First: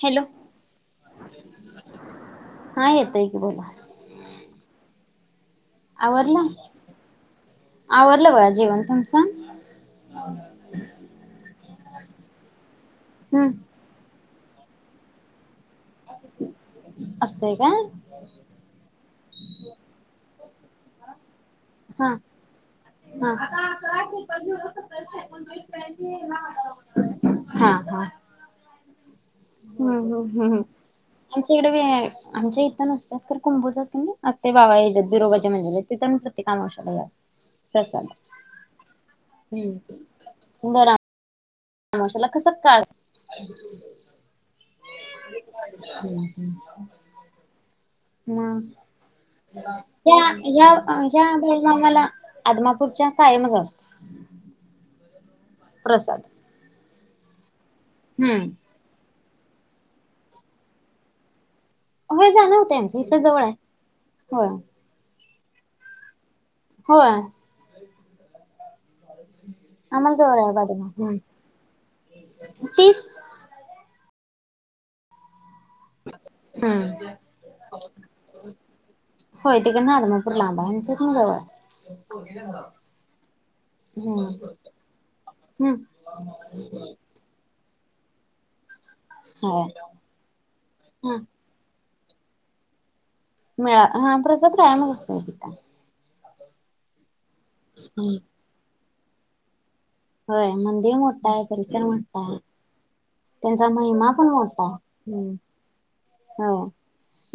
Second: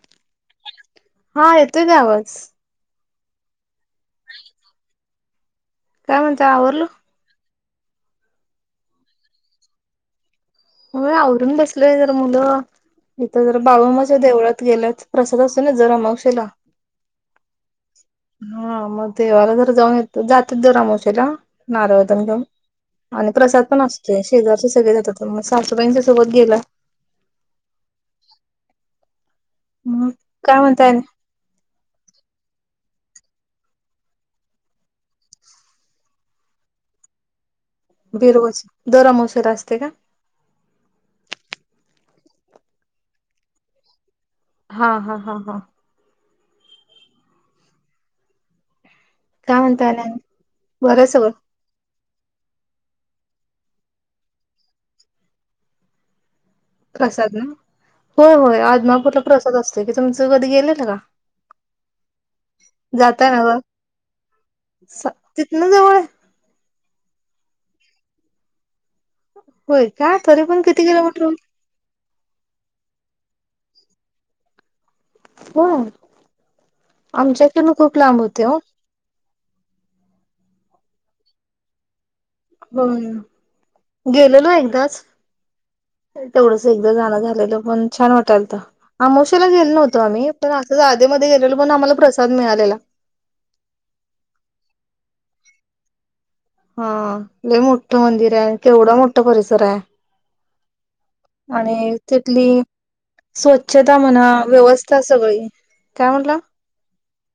Hello हा येतोय काय आवाज हा येतय की बोला काय आवरलं म्हणताय आवरल आवरलं बघा जेवण तुमचं होय आवरून बसलोय जरा मुलं इथं हम्म जरा बाळूमामाच्या देवळात गेल्यात, प्रसाद अस त ना जर अमावशेला असतय का हा मग देवाला जर जाऊन येतो जाते दरअमावशेला नारळ हा तेन घेऊन आणि हा प्रसाद पण असतोय शेजारचे सगळे जातात मग सासूबाईंच्या सोबत गेला हा मग हम्म् हम् काय म्हणताय आणि आमच्या इकडे बी आय आमच्या इथ नस एक तर कुंभोजात पण असतय बाबाज बिरोबाजे मंदिरात तिथ मी प्रत्येक आमाशेला जाते बिरोबाच दर अमावशेला असते का हम्म दर अमावशेला कस का हा हा हा हा मग? काय म्हणताय आणि आणि ह्या ह्या बरं आहे ह्या सगळं वेळेला मला अदमा पुढच्या कायमच असतो प्रसाद प्रसाद ना होय हम्म होय आदमपूरला प्रसाद असतो की तुमचं कधी गेलेल का होय जाण होतय आमच इथ जाताय जवळ हाय होय तितन जवळय हो होय का आम्हाला जवळ तरी आहे पण किती बाजूला किलोमीटर होत तीस हो हम्म आमच्याकन खूप लांब होते हो होय तिकड हधर्मापूर लांबा यांचच नाजवळ बम गेल हम्म ना एकदाच हम्म तेवढंच एकदा जाणं झालेल पण छान वाटाल तर आमवशला होय गेलं नव्हतं आम्ही पण असं हा जाधेमध्ये गेलेलो पण आम्हाला प्रसाद मिळालेला मळा हा प्रसाद प्राम असस्त तिट हा मोठं मंदिर आहे केवढा मोठा परिसर आहे होय मंदिर मोठा आहे परिसर आणि मोठा आहे तिथली त्यांचा स्वच्छता महिमा म्हणा पण होता् व्यवस्था सगळी काय म्हटला हो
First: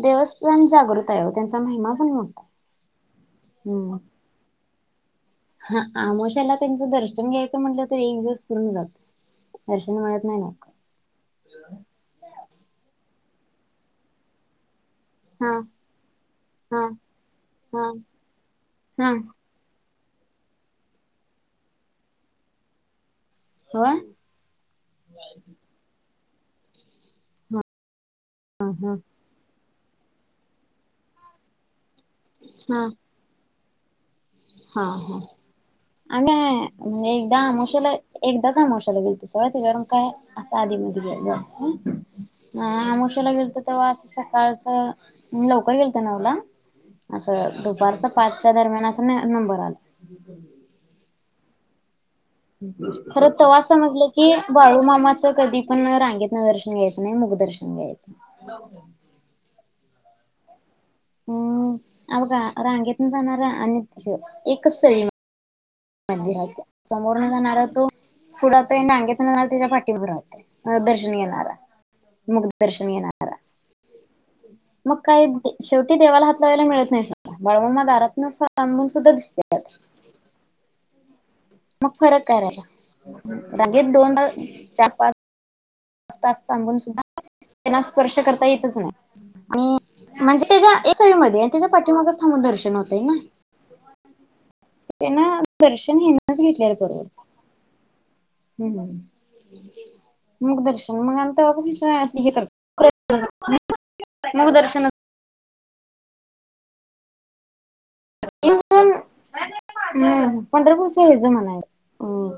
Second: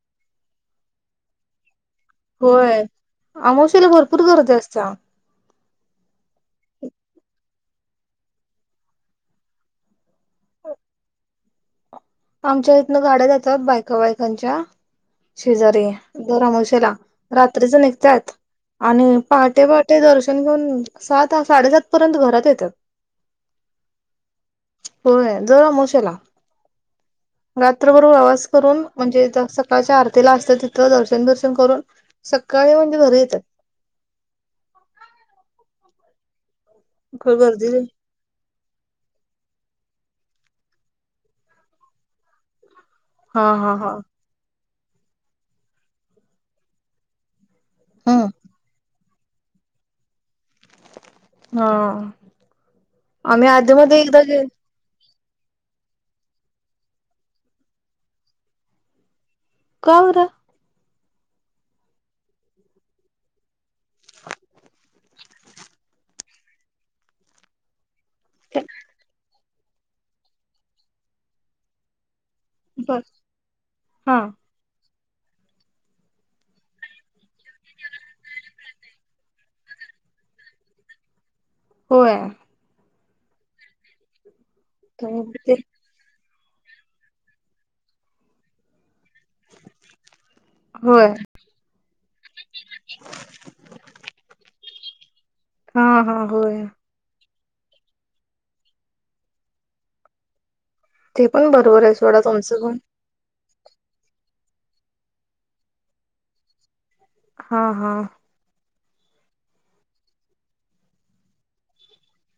देवस्थान जागृत आहे त्यांचा महिमा पण मोठा होय आहे आमावश्याला हम्म भरपूर गरज असते हा आमशाला त्यांच दर्शन घ्यायचं म्हटलं तर एक दिवस पुरून जात दर्शन मित नाही नक आमच्या इथन गाड्या जातात बायक बायकांच्या हा शेजारी हा दरमावशेला रात्रीच हा निघतत हा आणि पहाटे पट ते दर्शन घेऊन सात साडेसात पर्यंत घरात येतात होय हो जरा मोशेला हा रात्र बरोबर आवास करून हा म्हणजे ज सकाळच्या आरती ला असते तिथं दर्शन दर्शन करून सकाळी हा म्हणजे घरी येतात हा हा आम म्हणजे एकदा गर्दी मशाला एकदाचा मशला गिलतो सोळा ते गरम काय अस आधी म आमोशला हा गेल तर हा तेव्हा हा अस सकाळ लवकर गेल नाला असं दुपारच्या हम्म पाचच्या दरम्यान नबराल हा खरं आम्ही तेव्हा आधी मध्ये समजलं एकदा की गे बाळू मामा अस कधी पण रांगेत ना दर्शन घ्यायचं नाही मुगदर्शन घ्यायचं का होरा हम्म अ बघा रांगेत ना जाणार अन एकच सई मंदिरात समोर न जाणार तो पुढ त नाग्याेत जाणार त्याच्या पाठीबरा होते दर्शन घणारा मग दर्शन बर येणारा हा मग काही शेवटी देवाला हात लावायला मिळत नाही सु बाळवमा दारातम ांबून सुद्धा दिसते [unintelligible] मग होय फरक करायलाग दोनदा त ते सांगून सुद्धाना स्पर्श करता येतच नाही आणि म्हणजे त्याच्या एक होय सवी मध्ये त्याच्या पाठीमागच थांबून दर्शन होतय ना [unintelligible] त्यांना हा दर्शन हा हेणच होय घेतल्यालं बरोबर हम् मग दर्श शन ते मगंत पण बरोबर आहे सोडा हे तुमचं पण करत मग दर्शन हा हा ह पंढरपूरचे हे जमान आहे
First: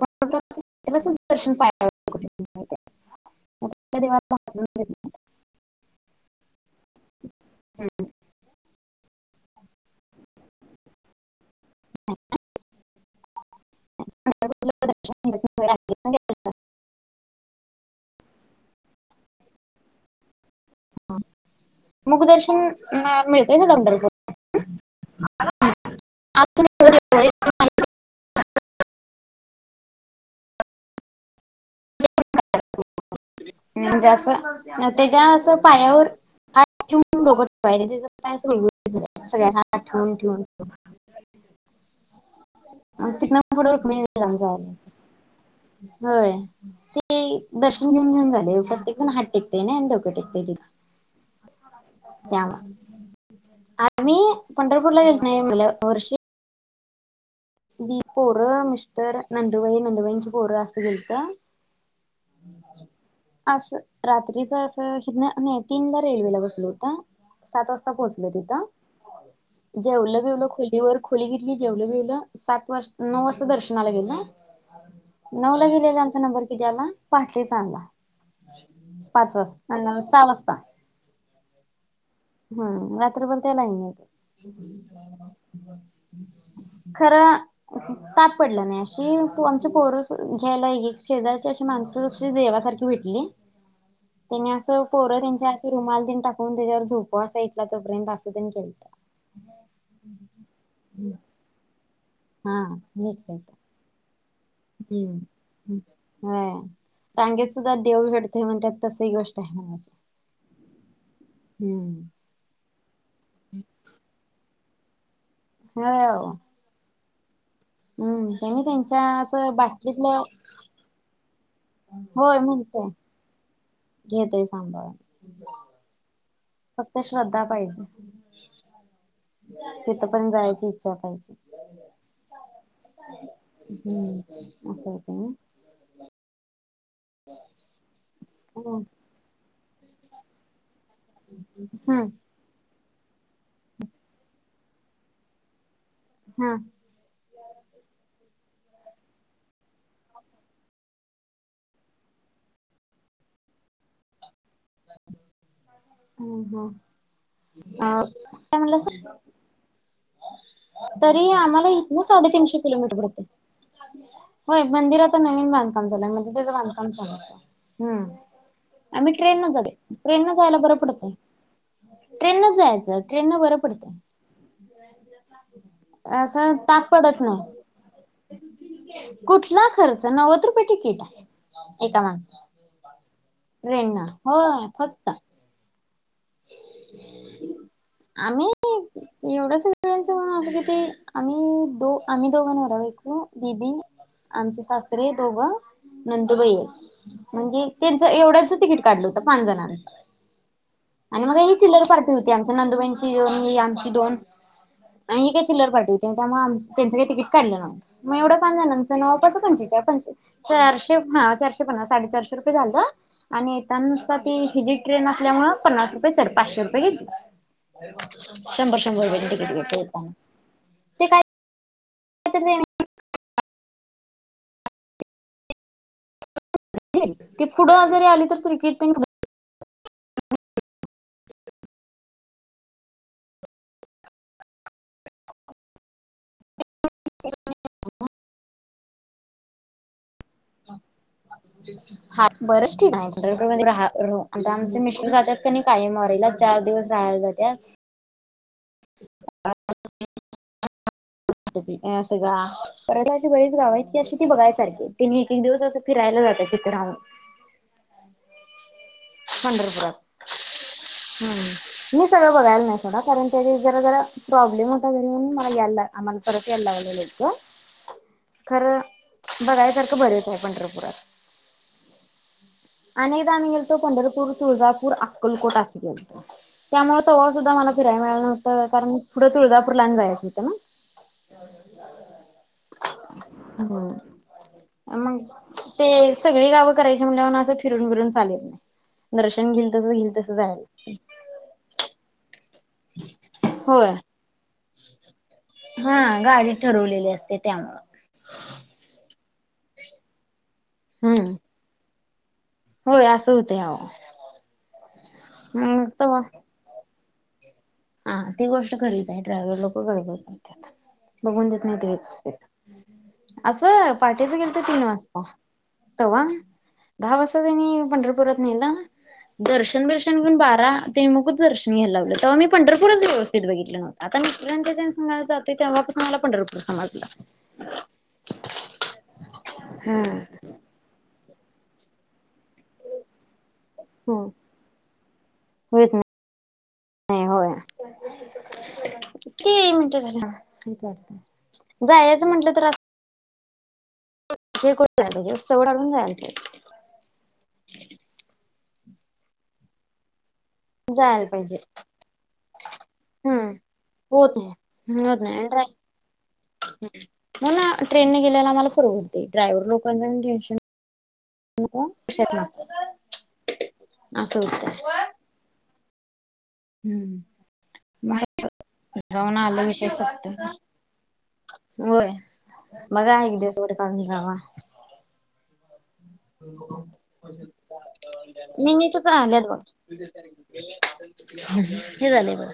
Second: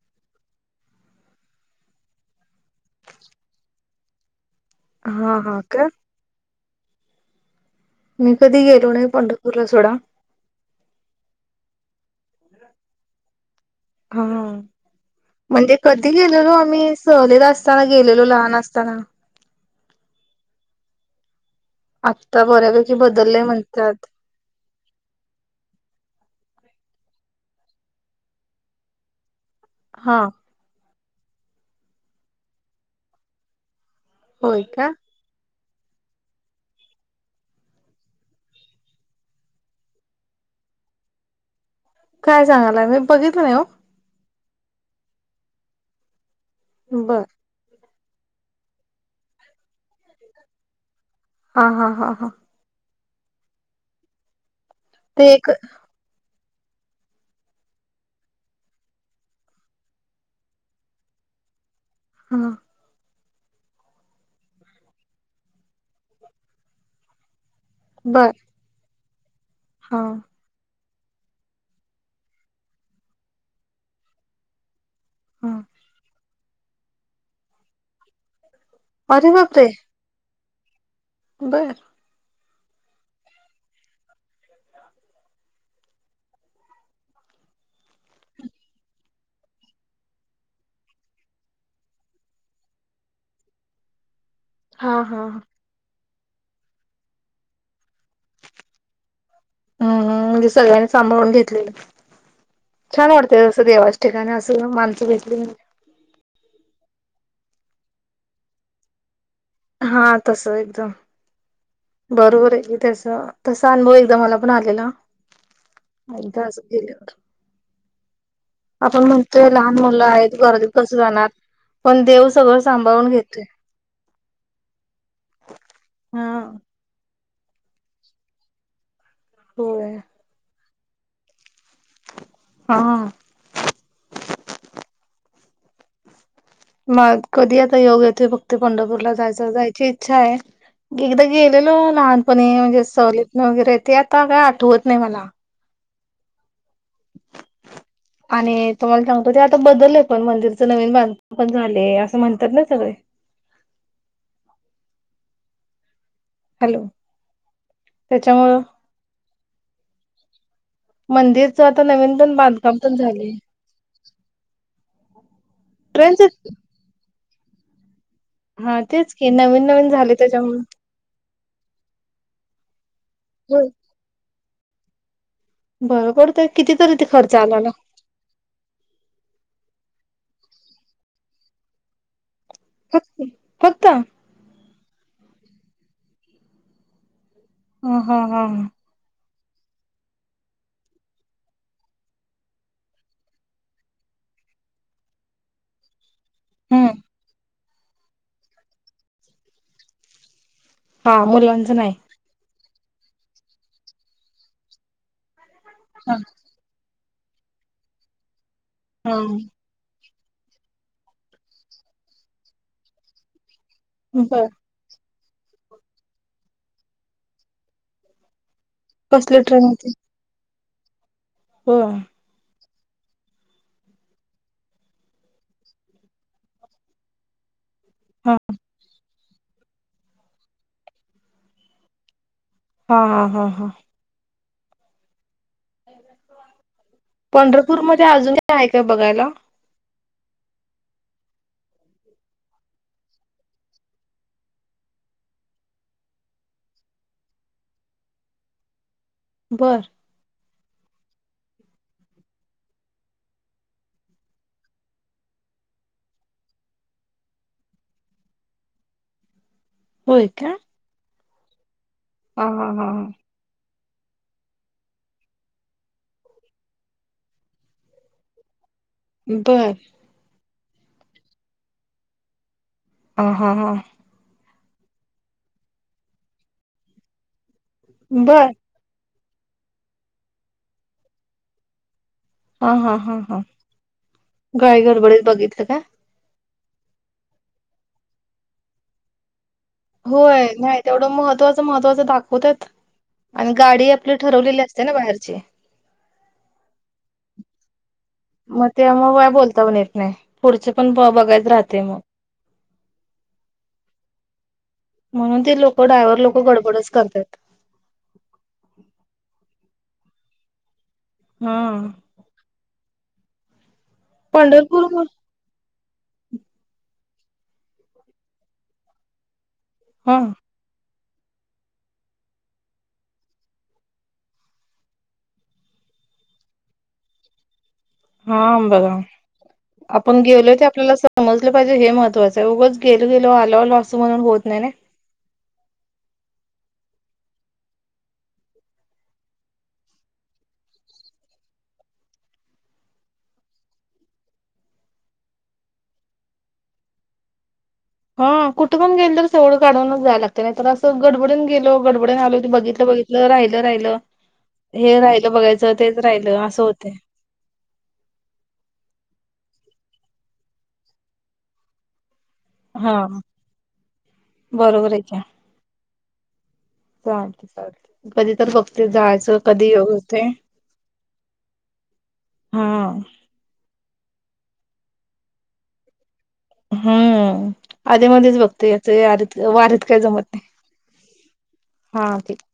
पंपूर तेव्हा सुद्ध दर्शन पा कुठ वा हा हा का मी कधी गेलो नाही पंढरपूरला सोडा हा म्हणजे कधी गेलेलो आम्ही सहलीला असताना गेलेलो लहान असता चला [unintelligible] आत्ता मुखदर्शन बऱ्यापैकी अ बदललय मिळतेय का म्हणतात. पंढरपूरला [unintelligible] हा म्हणजे असं होय का? न त्याच्या असं पायावर हात ठेवून बोघत [unintelligible] पाय त्याज पाय अस गुळगुळीत सगळ्यांना अस हात ठेवून ठेवून काय सांगलाय मी मग तिथनं बघितलं नाही हो पुढं रुक्मिणी विराम झाले होय बर येऊन येऊन झाले ते प्रत्येक जण हात टेकतेय अन डोक टेकतय तिथे हा-हा-हा-हा आम्ही पंढरपूरला गेलत ते का नाय एक मागल्या वर्षी मी, पोरं, मिस्टर, नंदुबाई, नंदुबाईची पोरं असं गेलत. हा असं रात्रीच अस हि नाही तीनला रेल्वेला बसल होत. सात वाजता पोहोचले बर तिथं हा जेवला बीवलं खोलीवर खोली घेतली जेवल बीवल सात वाजता नऊ वाजता दर्शनाला गेल ना हा नऊला गेलेला आमचा नंबर याला पहाटेच आला अरे पाच बापरे वाजता सहा वाजता बर हम्म रात्रभर त्या लायनीत खर ताप पडलं नाही अशी तू आमची पोरस घ्यायला ही शेजारची अशी माणसं जशी देवासारखी भेटली. [inaudible] त्यांनी असं हा पोरं हा त्यांच्या असं रुमाल दिन टाकून त्याच्यावर झोपं असा प्रेम पासून ते केलत हम्म हम्म म्हणजे सगळ्यांनी सांभाळून घेतलेलं. छान वाटतेयसं देवाच ठिकाणी अस हम्म ह रांगेत सुद्धा देव रडते म्हणतात तस ही गोष्ट आहे म्हणायची. हा तस एकदम हम्म बरोबर आहे तस तस अनुभव एकदा मला आलेला हो एकदा अस गेल्यावर हम्म त्यांनी त्यांच्या आपण म्हणतोय असं लहान मुलं बाटलीतलं आहेत घरात कस जाणार पण देव होय सगळं म्हणतय सांभाळून घेतोय घेतय सांभाळून हा फक्त श्रद्धा पाहिजे होय. तिथ पण जायची इच्छा पाहिजे. हा हम्म अस होतंय होय [unintelligible] मग कधी आता योग येतो बघाते हम्म पंढरपूरला जायचा जायची इच्छा आहे. एकदा गेलेलो लहानपणी म्हणजे सहलीतन वगैरे ते आता काय आठवत नाही मला हा आणि तुम्हाला सांगतो ते आता बदलले पण मंदिरच नवीन बांधकाम पण झाले असं म्हणतात ना सगळे [inaudible] ह-ह हॅलो अ काय त्याच्यामुळं म्हणलासा तरी मंदिरचं आम्हाला आता इथन नवीन पण साडेतीनशे बांधकाम पण किलोमीटर पडतेय. झाले. होय मंदिरात नवीन बांधकाम झालंय ट्रेनच म्हणजे त्याचं बांधकाम चालूय हा आता आम्ही तेच की ट्रेन न नवीन जातो नवीन झाले ट्रेन न जायला त्याच्यामुळे बरं पडतय. ट्रेन न जायचं ट्रेन न बरं होय. पडतंय बरं पडतय असं ताप कितीतरी ते पडत खर्च आला ना नाय कुठला खर्च नव्वद रुपये तिकीट एका माणस फक्त फक्त ट्रेनना होय फक्त ह [inaudible] ह ह ह एवढं सगळ्यांचं असं किती आम्ही दो आम्ही दोघ नवरा बायको दीदी आमचे सासरे दोघं नंदूबई एक. हम्म म्हणजे त्यांच एवढ्याच तिकीट काढलं होतं पाच जणांच. हा आणि मग ही मुलांचं चिल्लर नाही पार्टी होती. आमच्या नंदुबाईची दोन आमची दोन आणि चिलर पार्टी होती, हा त्यामुळे आम त्यांचं काही तिकीट काढलं नव्हतं. मग एवढं पाच जणांच हा नवापाचा पंचेचाळ पंचेचाळ चारशे हा चारशे पन्नास साडे चारशे रुपये झालं. आणि त्या नुसता ती बर हिजी ट्रेन असल्यामुळ पन्नास रुपये चड, पाचशे रुपये गेलीत. शंभर शंभर रुपयाच कसली तिकीट ट्रेन घेतलं होती येताना. ते काय हो [unintelligible] ते पुढं जरी आली हा तर त्रिकट हा हा हा हा. पंढरपूर मध्ये अजून काय हाय काय बघायला? हा बरच ठिन हाय पंढरपूर मध्ये रा हा रा आता आमच मिस्टर जात्यात कनी कायम वारीला चार दिवस राहायला जात्यात. बर. [unintelligible] सगळा. परत अशी बरीच गाव हायत की अशी ती बघायसारखी हाइत. तेनि एक एक दिवस असं फिरायला जात्यात तिथं राहून. पंढरपुरात. होय का हम्म मी सगळं हा बघायला हा नाही हा सोडा हा कारण त्या जरा जरा प्रॉब्लेम होता तरी म्हणून मला यायला आम्हाला परत यायला लागलं लवकर. खरं बर बघायसारखं बरेच हाय पंढरपुरात. हा अनेकदा आम्ही हा हा गेलतो पंढरपूर, तुळजापूर, अक्कलकोट असं केलतं, त्यामुळं तवा सुद्धा मला फिरायला मिळालं बर नव्हतं, कारण पुढं तुळजापूरला आणि जायचं होतं ना. हा हा हा हा, हम्म. घाई मग गडबडीत बघितलं का? ते सगळी गाव करायची म्हणल्यावरन अशी फिरून बिरून चालत नाही, दर्शन घे होय, नाही तेवढं महत्त्वाचं महत्वाचं दाखवतात आणि गाडी होय आपली ठरवलेली अस ते ना बाहेरची. हा गाडी ठरवलेली असते त्यामुळं. ता पण येत नाही, पुढचे पण ब हम्म बघायचं राहते मग. होय असं होतंय अहो. म्हणून ते लोकं मग ड्रायव्हर तवा लोकं गडबडच करतात. हा ती गोष्ट खरीच आहे, ड्रायव्हर लोकं गडबड करतात, बघून देत हा. नाहीत व्यवस्थित. असं पहाटेचं गेलतो तीन पंढरपूर वाजता. तवा दहा वाजता त्यांनी पंढरपुरात नेलं. दर्शन हा बिर्शन घेऊन बारा ते मुख दर्शन घ्यायला लावलं, तेव्हा मी पंढरपूरच व्यवस्थित बघितलं नव्हतं, आता मित्रांच्या [unintelligible] संग जातोय तेव्हापासून मला पंढरपूर समजलं. हा बघा, आपण हम्म गेलोय ते आपल्याला समजलं पाहिजे हे महत्त्वाचं त उगच गेलो गेलो आलो आलो असं म्हणून होत नाही ना. होयत नाही, होय. किती मिनटं झालं? जायचं म्हंटलं तर हे [unintelligible] सवड काढून जायला लागतंय. हा कुठं पण गेल तर सवड काढूनच जाया लाग ते नाहीतर असं जायला गडबडून पाहिजे. गेलो गडबडून आलो ते बघितलं बघितलं हम्म राहिलं राहिलं. होत हे राहिलं बघायचं तेच राहिलं अस हम्म, म्हणून ना ट्रेनने गेलेले आम्हाला परवडतंय, ड्रायव्हर लोकांचं पण टेन्शन नको कशाचं हा नको, असं होतंय. बरोबर आहे की चालते हम्म, चालते कधी तर [unintelligible] बघते जाऊन जायचं आलं कधी विषय योग होते सपतय. होय, हा बघा एक दिवस वेळ काढून जावा. हम्म, आधी मध्येच बघते मिनी याचं यारीत वारीत काय जमत नाय. हं हं हे झालंय बघा